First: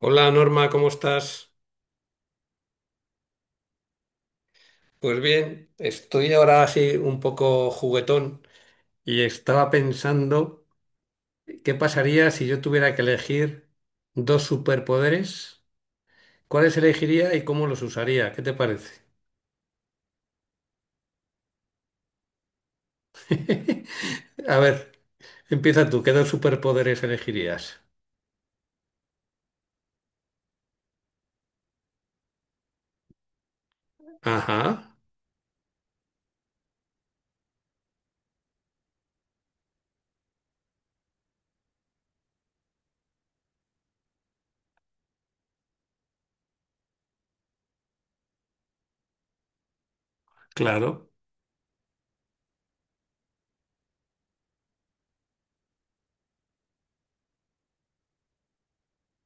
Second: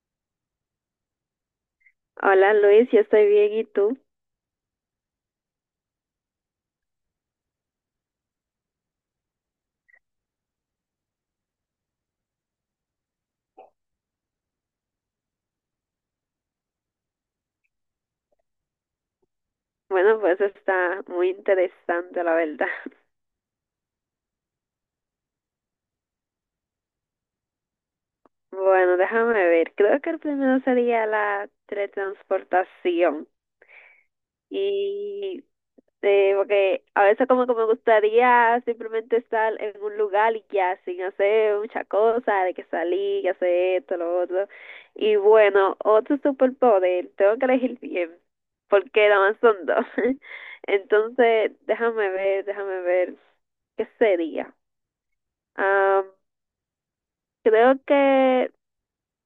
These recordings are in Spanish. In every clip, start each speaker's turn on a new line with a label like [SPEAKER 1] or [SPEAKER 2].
[SPEAKER 1] Hola Norma, ¿cómo estás?
[SPEAKER 2] Hola Luis, yo estoy bien y tú.
[SPEAKER 1] Pues bien, estoy ahora así un poco juguetón y estaba pensando qué pasaría si yo tuviera que elegir dos superpoderes, cuáles elegiría y cómo los usaría, ¿qué te parece?
[SPEAKER 2] Bueno, pues está muy interesante la verdad.
[SPEAKER 1] A ver, empieza tú, ¿qué dos superpoderes elegirías?
[SPEAKER 2] Bueno, déjame ver. Creo que el primero sería la teletransportación.
[SPEAKER 1] Ajá,
[SPEAKER 2] Y Sí, porque a veces como que me gustaría simplemente estar en un lugar y ya, sin hacer mucha cosa, de que salí, que hacer esto, lo otro. Y bueno, otro superpoder, tengo que elegir bien, porque nada más son dos.
[SPEAKER 1] claro.
[SPEAKER 2] Entonces, déjame ver, ¿qué sería? Ah, Creo que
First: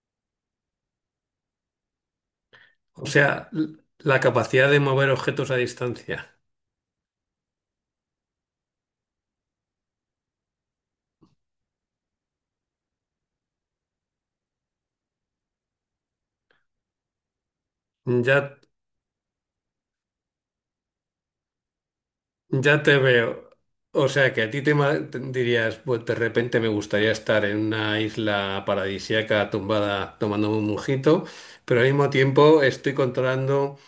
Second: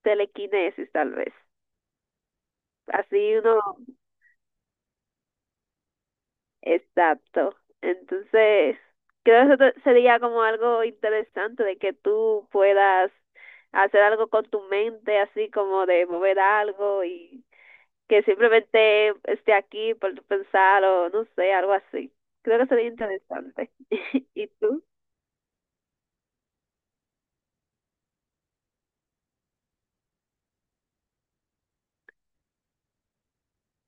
[SPEAKER 2] telequinesis, tal vez.
[SPEAKER 1] O
[SPEAKER 2] Así
[SPEAKER 1] sea,
[SPEAKER 2] uno.
[SPEAKER 1] la capacidad de mover objetos a distancia.
[SPEAKER 2] Exacto. Entonces, creo que sería como algo interesante de que tú puedas hacer algo con tu mente, así como de mover algo y que
[SPEAKER 1] Ya
[SPEAKER 2] simplemente esté aquí por tu pensar o no sé, algo así. Creo que
[SPEAKER 1] Ya
[SPEAKER 2] sería
[SPEAKER 1] te veo.
[SPEAKER 2] interesante.
[SPEAKER 1] O sea, que
[SPEAKER 2] ¿Y
[SPEAKER 1] a ti te
[SPEAKER 2] tú?
[SPEAKER 1] te dirías, pues de repente me gustaría estar en una isla paradisíaca tumbada tomándome un mojito, pero al mismo tiempo estoy controlando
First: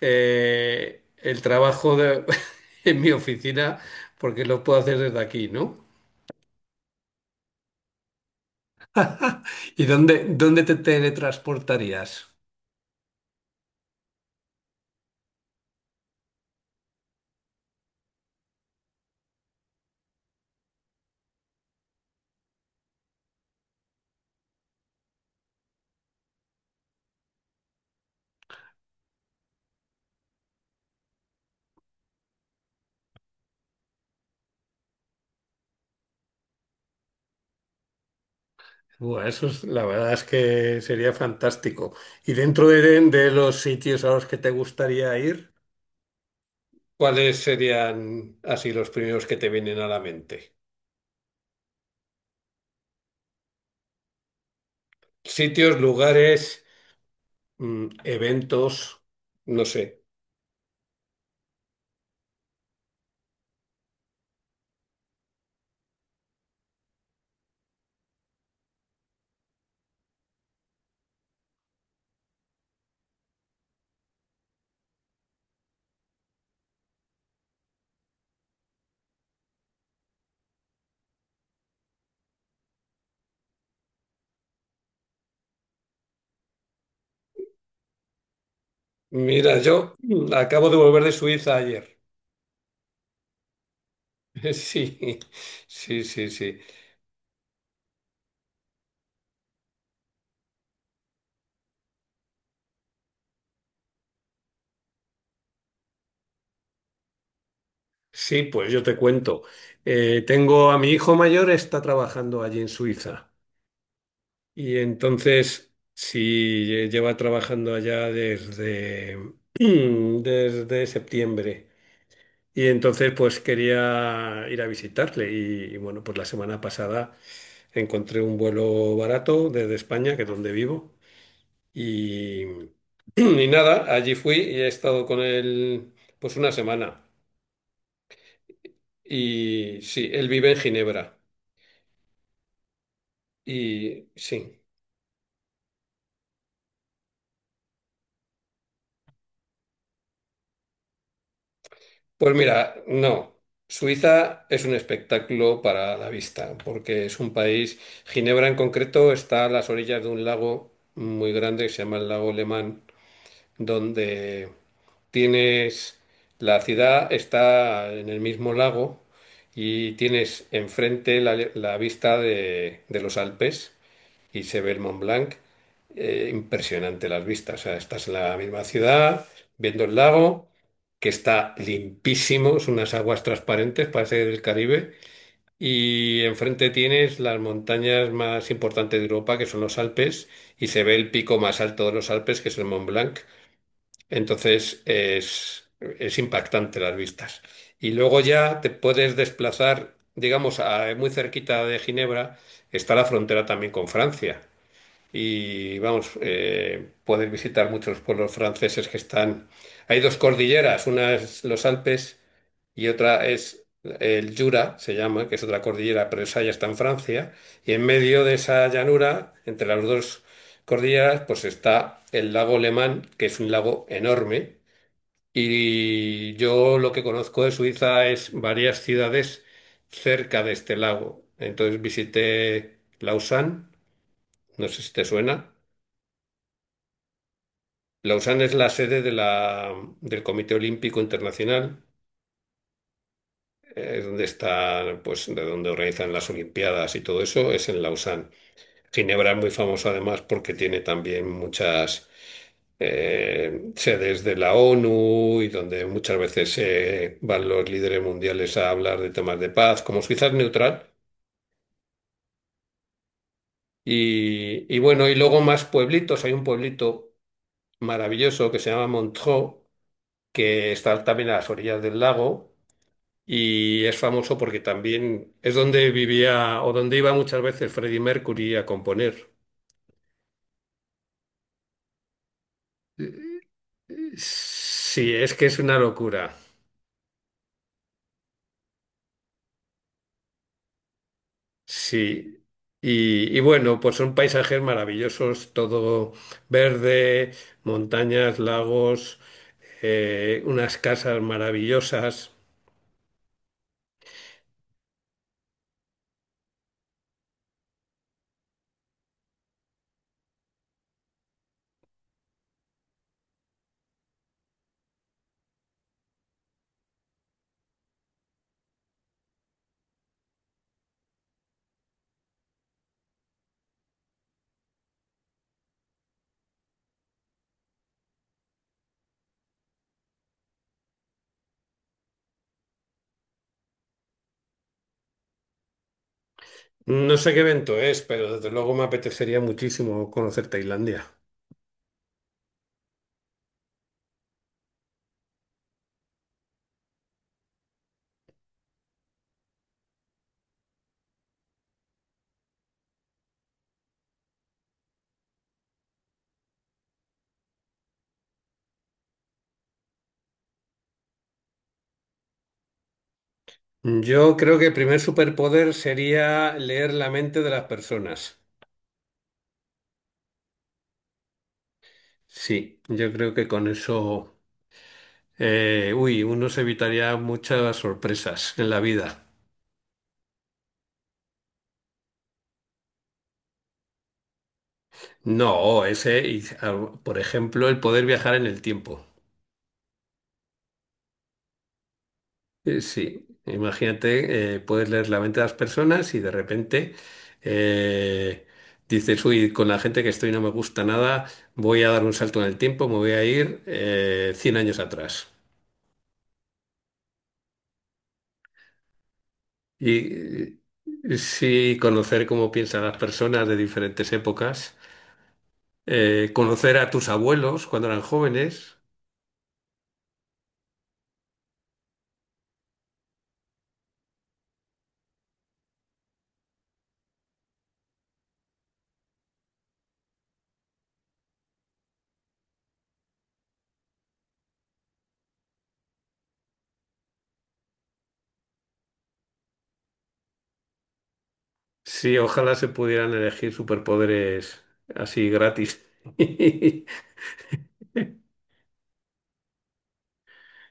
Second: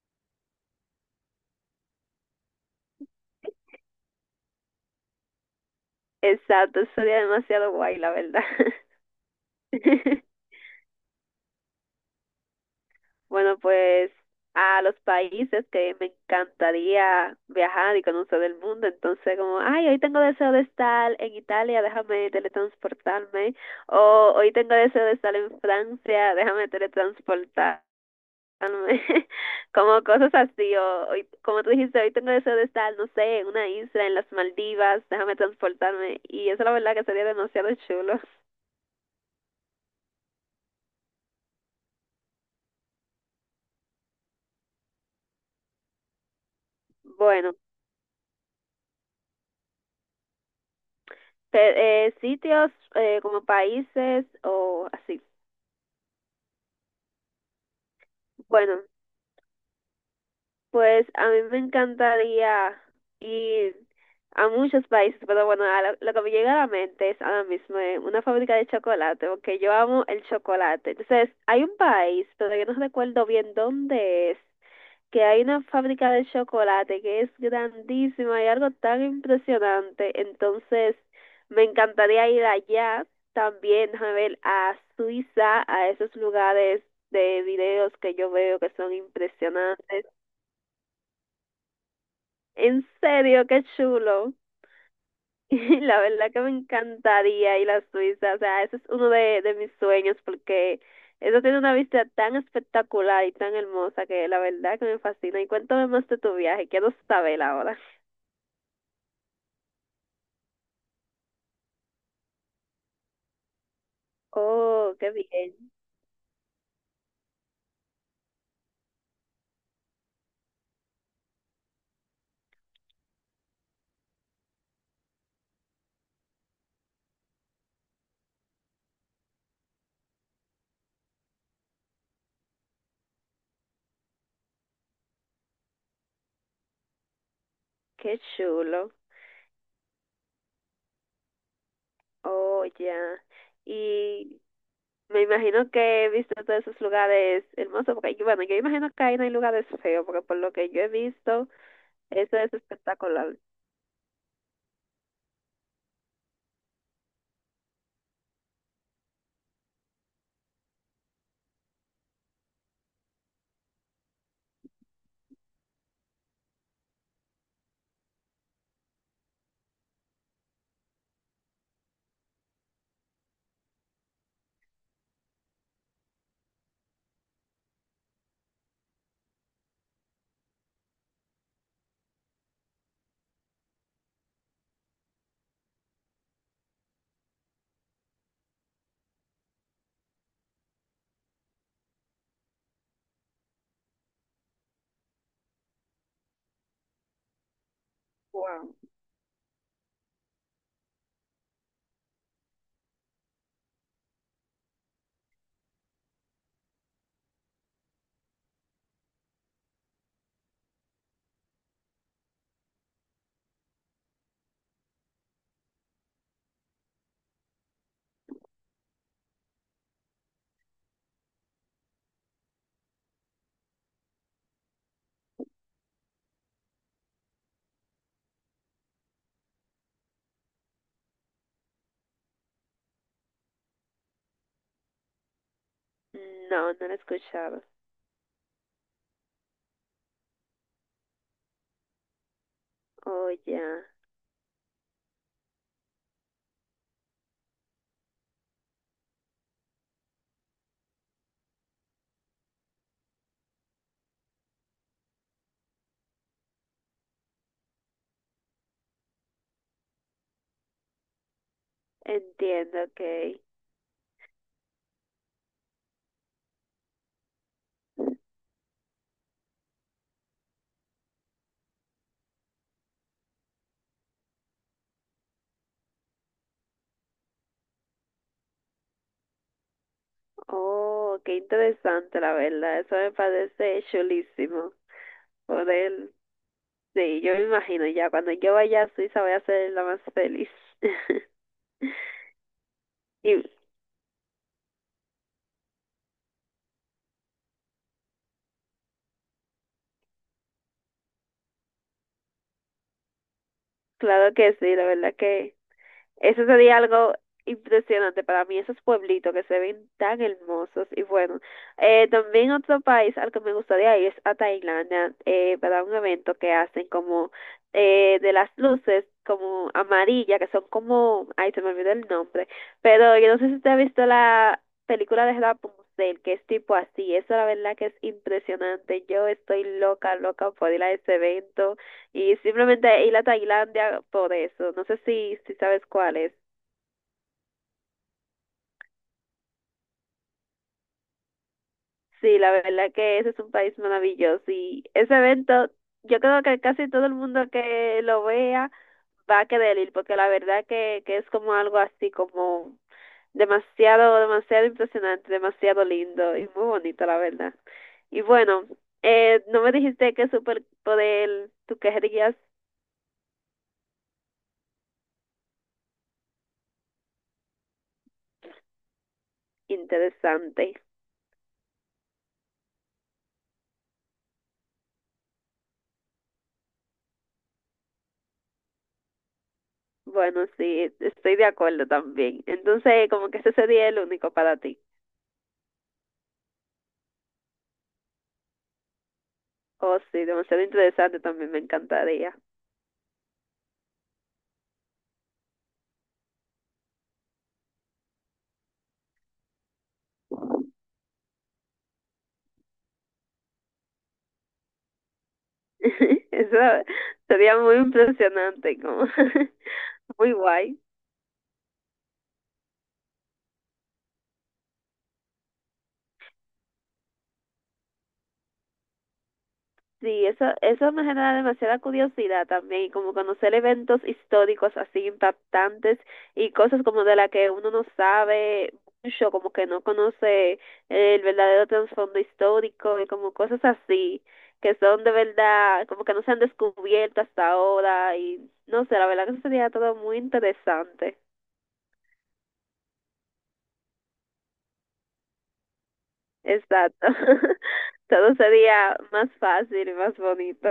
[SPEAKER 1] el trabajo en mi oficina porque lo puedo hacer desde aquí, ¿no?
[SPEAKER 2] Exacto, sería demasiado guay, la verdad.
[SPEAKER 1] ¿Y dónde te teletransportarías?
[SPEAKER 2] Bueno, pues a los países que me encantaría viajar y conocer el mundo. Entonces, como, ay, hoy tengo deseo de estar en Italia, déjame teletransportarme. O hoy tengo deseo de estar en Francia, déjame teletransportarme. Como cosas así. O hoy, como tú dijiste, hoy tengo deseo de estar, no sé, en una isla, en las Maldivas, déjame transportarme. Y eso la verdad que sería demasiado chulo.
[SPEAKER 1] Buah, eso es, la verdad es que sería fantástico. ¿Y dentro de los sitios a los que te gustaría ir? ¿Cuáles
[SPEAKER 2] Bueno,
[SPEAKER 1] serían así los primeros que te vienen a la mente?
[SPEAKER 2] sitios como países o así.
[SPEAKER 1] Sitios, lugares, mm,
[SPEAKER 2] Bueno,
[SPEAKER 1] eventos, no sé.
[SPEAKER 2] pues a mí me encantaría ir a muchos países, pero bueno, a lo que me llega a la mente es ahora mismo una fábrica de chocolate, porque yo amo el chocolate. Entonces, hay un país, pero yo no recuerdo bien dónde es, que hay una fábrica de chocolate que es grandísima y algo tan impresionante. Entonces, me encantaría ir allá también, a ver, a Suiza, a esos lugares de videos que yo veo que son
[SPEAKER 1] Mira, yo
[SPEAKER 2] impresionantes.
[SPEAKER 1] acabo de volver de Suiza ayer.
[SPEAKER 2] ¿En serio? Qué chulo.
[SPEAKER 1] Sí,
[SPEAKER 2] Y la
[SPEAKER 1] sí, sí,
[SPEAKER 2] verdad que me
[SPEAKER 1] sí.
[SPEAKER 2] encantaría ir a Suiza. O sea, ese es uno de mis sueños porque eso tiene una vista tan espectacular y tan hermosa que la verdad que me fascina. Y cuéntame más de tu viaje, quiero saber ahora.
[SPEAKER 1] Sí, pues yo te cuento. Tengo a mi hijo mayor, está trabajando allí en Suiza. Y
[SPEAKER 2] Oh, qué bien,
[SPEAKER 1] entonces, sí, lleva trabajando allá desde, desde septiembre. Y entonces pues quería ir a visitarle y, bueno, pues la semana pasada encontré un vuelo barato desde España, que es donde vivo, y, y nada, allí fui y he estado con él pues una semana.
[SPEAKER 2] qué chulo.
[SPEAKER 1] Y sí, él vive en Ginebra.
[SPEAKER 2] Oh, ya.
[SPEAKER 1] Y
[SPEAKER 2] Y
[SPEAKER 1] sí,
[SPEAKER 2] me imagino que he visto todos esos lugares hermosos, porque bueno, yo imagino que ahí no hay lugares feos, porque por lo que yo he visto,
[SPEAKER 1] pues
[SPEAKER 2] eso es
[SPEAKER 1] mira, no,
[SPEAKER 2] espectacular.
[SPEAKER 1] Suiza es un espectáculo para la vista, porque es un país. Ginebra en concreto está a las orillas de un lago muy grande que se llama el lago Lemán. Donde tienes, la ciudad está en el mismo lago y tienes enfrente la vista de los Alpes y se ve el Mont Blanc. Impresionante las vistas. O sea, estás en la misma ciudad, viendo el lago, que está limpísimo, son unas aguas transparentes, parece del Caribe. Y enfrente tienes las montañas más importantes de Europa, que son los Alpes, y se ve el pico más alto de los Alpes, que es el Mont Blanc. Entonces es impactante las vistas. Y luego ya
[SPEAKER 2] Wow.
[SPEAKER 1] te puedes desplazar, digamos, muy cerquita de Ginebra está la frontera también con Francia y vamos, poder visitar muchos pueblos franceses que están. Hay dos cordilleras, una es los Alpes y otra es el Jura, se llama, que es otra cordillera, pero esa ya está en Francia. Y en medio de esa llanura, entre las dos cordilleras, pues está el lago Le, que es un lago enorme. Y yo lo que conozco de Suiza es varias ciudades cerca de este lago. Entonces visité Lausanne, no sé si te suena.
[SPEAKER 2] No, no lo he escuchado.
[SPEAKER 1] Lausanne es la sede del Comité Olímpico Internacional,
[SPEAKER 2] Oh, ya.
[SPEAKER 1] es donde está, pues, de donde organizan las Olimpiadas y todo eso, es en Lausanne. Ginebra es muy famosa además porque tiene también muchas sedes de la ONU y donde muchas veces van los líderes mundiales a hablar de temas de paz, como Suiza es neutral.
[SPEAKER 2] Entiendo, ok.
[SPEAKER 1] Y bueno, y luego más pueblitos, hay un pueblito maravilloso que se llama Montreux, que está también a las orillas del lago. Y es famoso porque también es donde vivía o donde iba muchas veces Freddie Mercury a componer.
[SPEAKER 2] Oh, qué interesante, la verdad. Eso me parece chulísimo.
[SPEAKER 1] Sí, es que es
[SPEAKER 2] Por
[SPEAKER 1] una
[SPEAKER 2] él.
[SPEAKER 1] locura.
[SPEAKER 2] Sí, yo me imagino ya. Cuando yo vaya a Suiza voy a ser la más feliz.
[SPEAKER 1] Sí. Y
[SPEAKER 2] Y
[SPEAKER 1] bueno, pues son paisajes maravillosos, todo verde, montañas, lagos, unas casas maravillosas.
[SPEAKER 2] claro que sí, la verdad que eso sería algo impresionante para mí, esos pueblitos que se ven tan hermosos. Y bueno, también otro país al que me gustaría ir es a Tailandia, para un evento que hacen como de las luces como amarillas, que son como, ay, se me olvidó el nombre, pero yo no sé si usted ha visto la película de Rapunzel, que es tipo así, eso la verdad que es impresionante. Yo estoy loca, loca por ir a ese evento. Y simplemente ir a Tailandia por eso. No sé si sabes cuál es.
[SPEAKER 1] No sé qué evento es, pero desde luego me apetecería muchísimo conocer Tailandia.
[SPEAKER 2] Sí, la verdad que ese es un país maravilloso y ese evento, yo creo que casi todo el mundo que lo vea va a querer ir, porque la verdad que es como algo así como demasiado, demasiado impresionante, demasiado lindo y muy bonito, la verdad. Y bueno, no me dijiste qué superpoder tú querías.
[SPEAKER 1] Yo creo que el primer superpoder sería leer la mente de las personas.
[SPEAKER 2] Interesante.
[SPEAKER 1] Sí, yo creo que con eso, uy, uno se evitaría muchas sorpresas en la vida.
[SPEAKER 2] Bueno, sí, estoy de acuerdo también. Entonces, como que ese sería el único para ti.
[SPEAKER 1] No, ese, y, ah, por ejemplo, el poder viajar en el tiempo.
[SPEAKER 2] Oh, sí, demasiado interesante también, me encantaría.
[SPEAKER 1] Sí, imagínate, puedes leer la mente de las personas y de repente eh, dices, uy, con la gente que estoy no me gusta nada, voy a dar un salto en el tiempo, me voy a ir 100 años atrás.
[SPEAKER 2] Eso sería muy impresionante, como
[SPEAKER 1] Y
[SPEAKER 2] muy guay.
[SPEAKER 1] sí, conocer cómo piensan las personas de diferentes épocas. Conocer a tus abuelos cuando eran jóvenes.
[SPEAKER 2] Sí, eso me genera demasiada curiosidad también, y como conocer eventos históricos así impactantes y cosas como de la que uno no sabe mucho, como que no conoce el verdadero trasfondo histórico y como cosas así que son de verdad, como que no se han descubierto hasta ahora y no sé, la verdad que eso sería todo muy interesante.
[SPEAKER 1] Sí, ojalá se pudieran elegir superpoderes así gratis.
[SPEAKER 2] Exacto. Todo sería más fácil y más bonito.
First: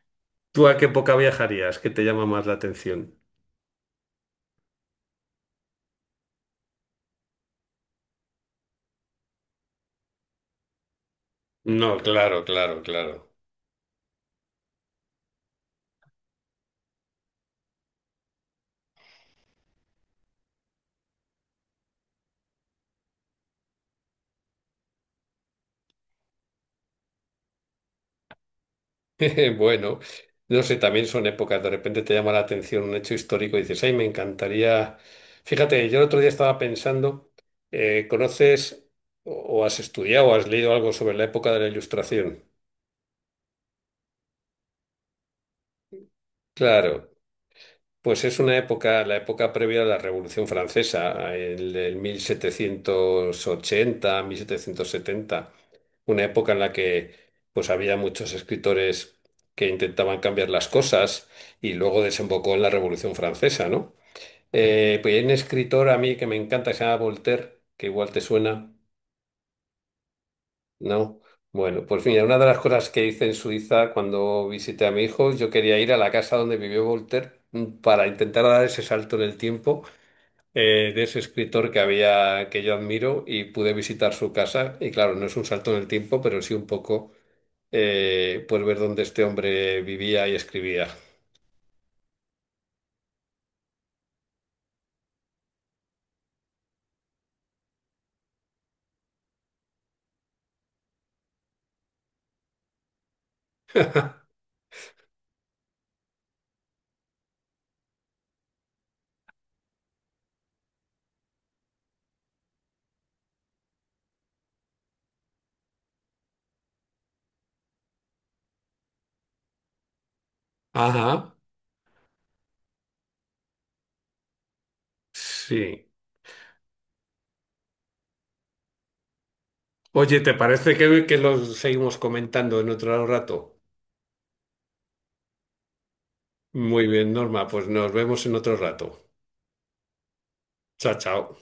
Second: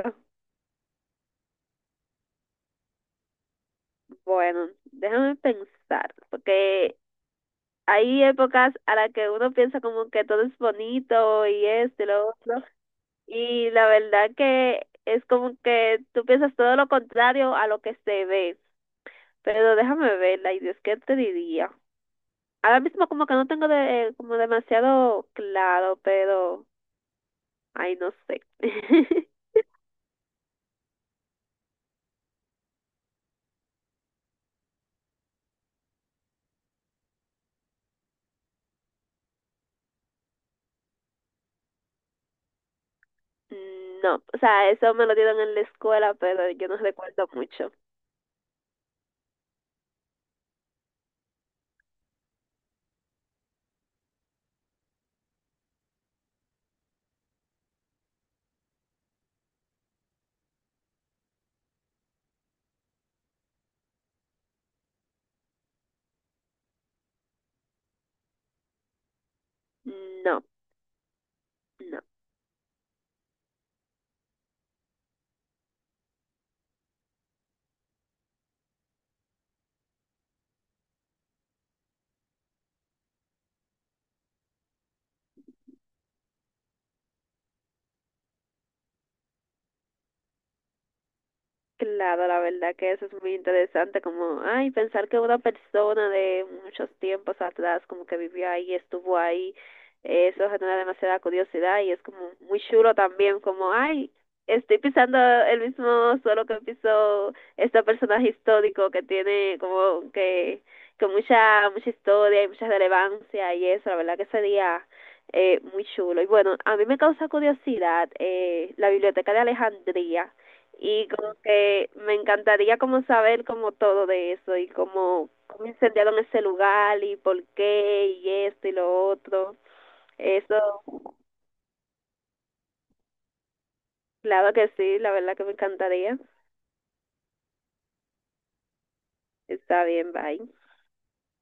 [SPEAKER 1] ¿Tú a qué época viajarías? ¿Qué te llama más la atención?
[SPEAKER 2] Bueno, déjame pensar, porque hay épocas a las que uno piensa como que todo es bonito y
[SPEAKER 1] No,
[SPEAKER 2] esto y lo
[SPEAKER 1] claro,
[SPEAKER 2] otro,
[SPEAKER 1] claro, claro.
[SPEAKER 2] y la verdad que es como que tú piensas todo lo contrario a lo que se ve. Pero déjame verla, y Dios, ¿qué te diría? Ahora mismo como que no tengo de, como demasiado claro, pero ay, no sé.
[SPEAKER 1] Bueno, no sé, también son épocas, de repente te llama la atención un hecho histórico y dices, ay, me encantaría. Fíjate, yo el otro día estaba pensando, ¿conoces o has estudiado o has leído algo sobre la época de la Ilustración?
[SPEAKER 2] No, o sea, eso me lo dieron en la escuela, pero yo no
[SPEAKER 1] Claro.
[SPEAKER 2] recuerdo mucho.
[SPEAKER 1] Pues es una época, la época previa a la Revolución Francesa, el 1780, 1770, una época en la que pues había muchos escritores que intentaban cambiar las cosas y luego desembocó en la Revolución Francesa, ¿no? Pues hay un escritor a mí que me encanta que se llama Voltaire, que igual te suena,
[SPEAKER 2] No,
[SPEAKER 1] ¿no? Bueno,
[SPEAKER 2] no.
[SPEAKER 1] pues mira, una de las cosas que hice en Suiza cuando visité a mi hijo, yo quería ir a la casa donde vivió Voltaire mm, para intentar dar ese salto en el tiempo de ese escritor que había, que yo admiro y pude visitar su casa. Y claro, no es un salto en el tiempo, pero sí un poco, pues ver dónde este hombre vivía y escribía.
[SPEAKER 2] Claro, la verdad que eso es muy interesante, como, ay, pensar que una persona de muchos tiempos atrás como que vivió ahí, estuvo ahí, eso genera demasiada curiosidad y es como muy chulo también, como, ay, estoy pisando el mismo suelo que pisó este personaje histórico que tiene como que mucha, mucha historia y mucha relevancia y eso, la verdad que sería muy chulo. Y bueno, a mí me causa curiosidad la Biblioteca de Alejandría y como
[SPEAKER 1] Ajá,
[SPEAKER 2] que me encantaría como saber como todo de eso y como cómo
[SPEAKER 1] sí.
[SPEAKER 2] incendiaron ese lugar y por qué y esto y lo otro.
[SPEAKER 1] Oye, ¿te
[SPEAKER 2] Eso,
[SPEAKER 1] parece que lo seguimos comentando en otro rato?
[SPEAKER 2] claro que sí, la verdad que me encantaría.
[SPEAKER 1] Muy bien, Norma, pues nos vemos en otro rato.
[SPEAKER 2] Está bien, bye.
[SPEAKER 1] Chao, chao.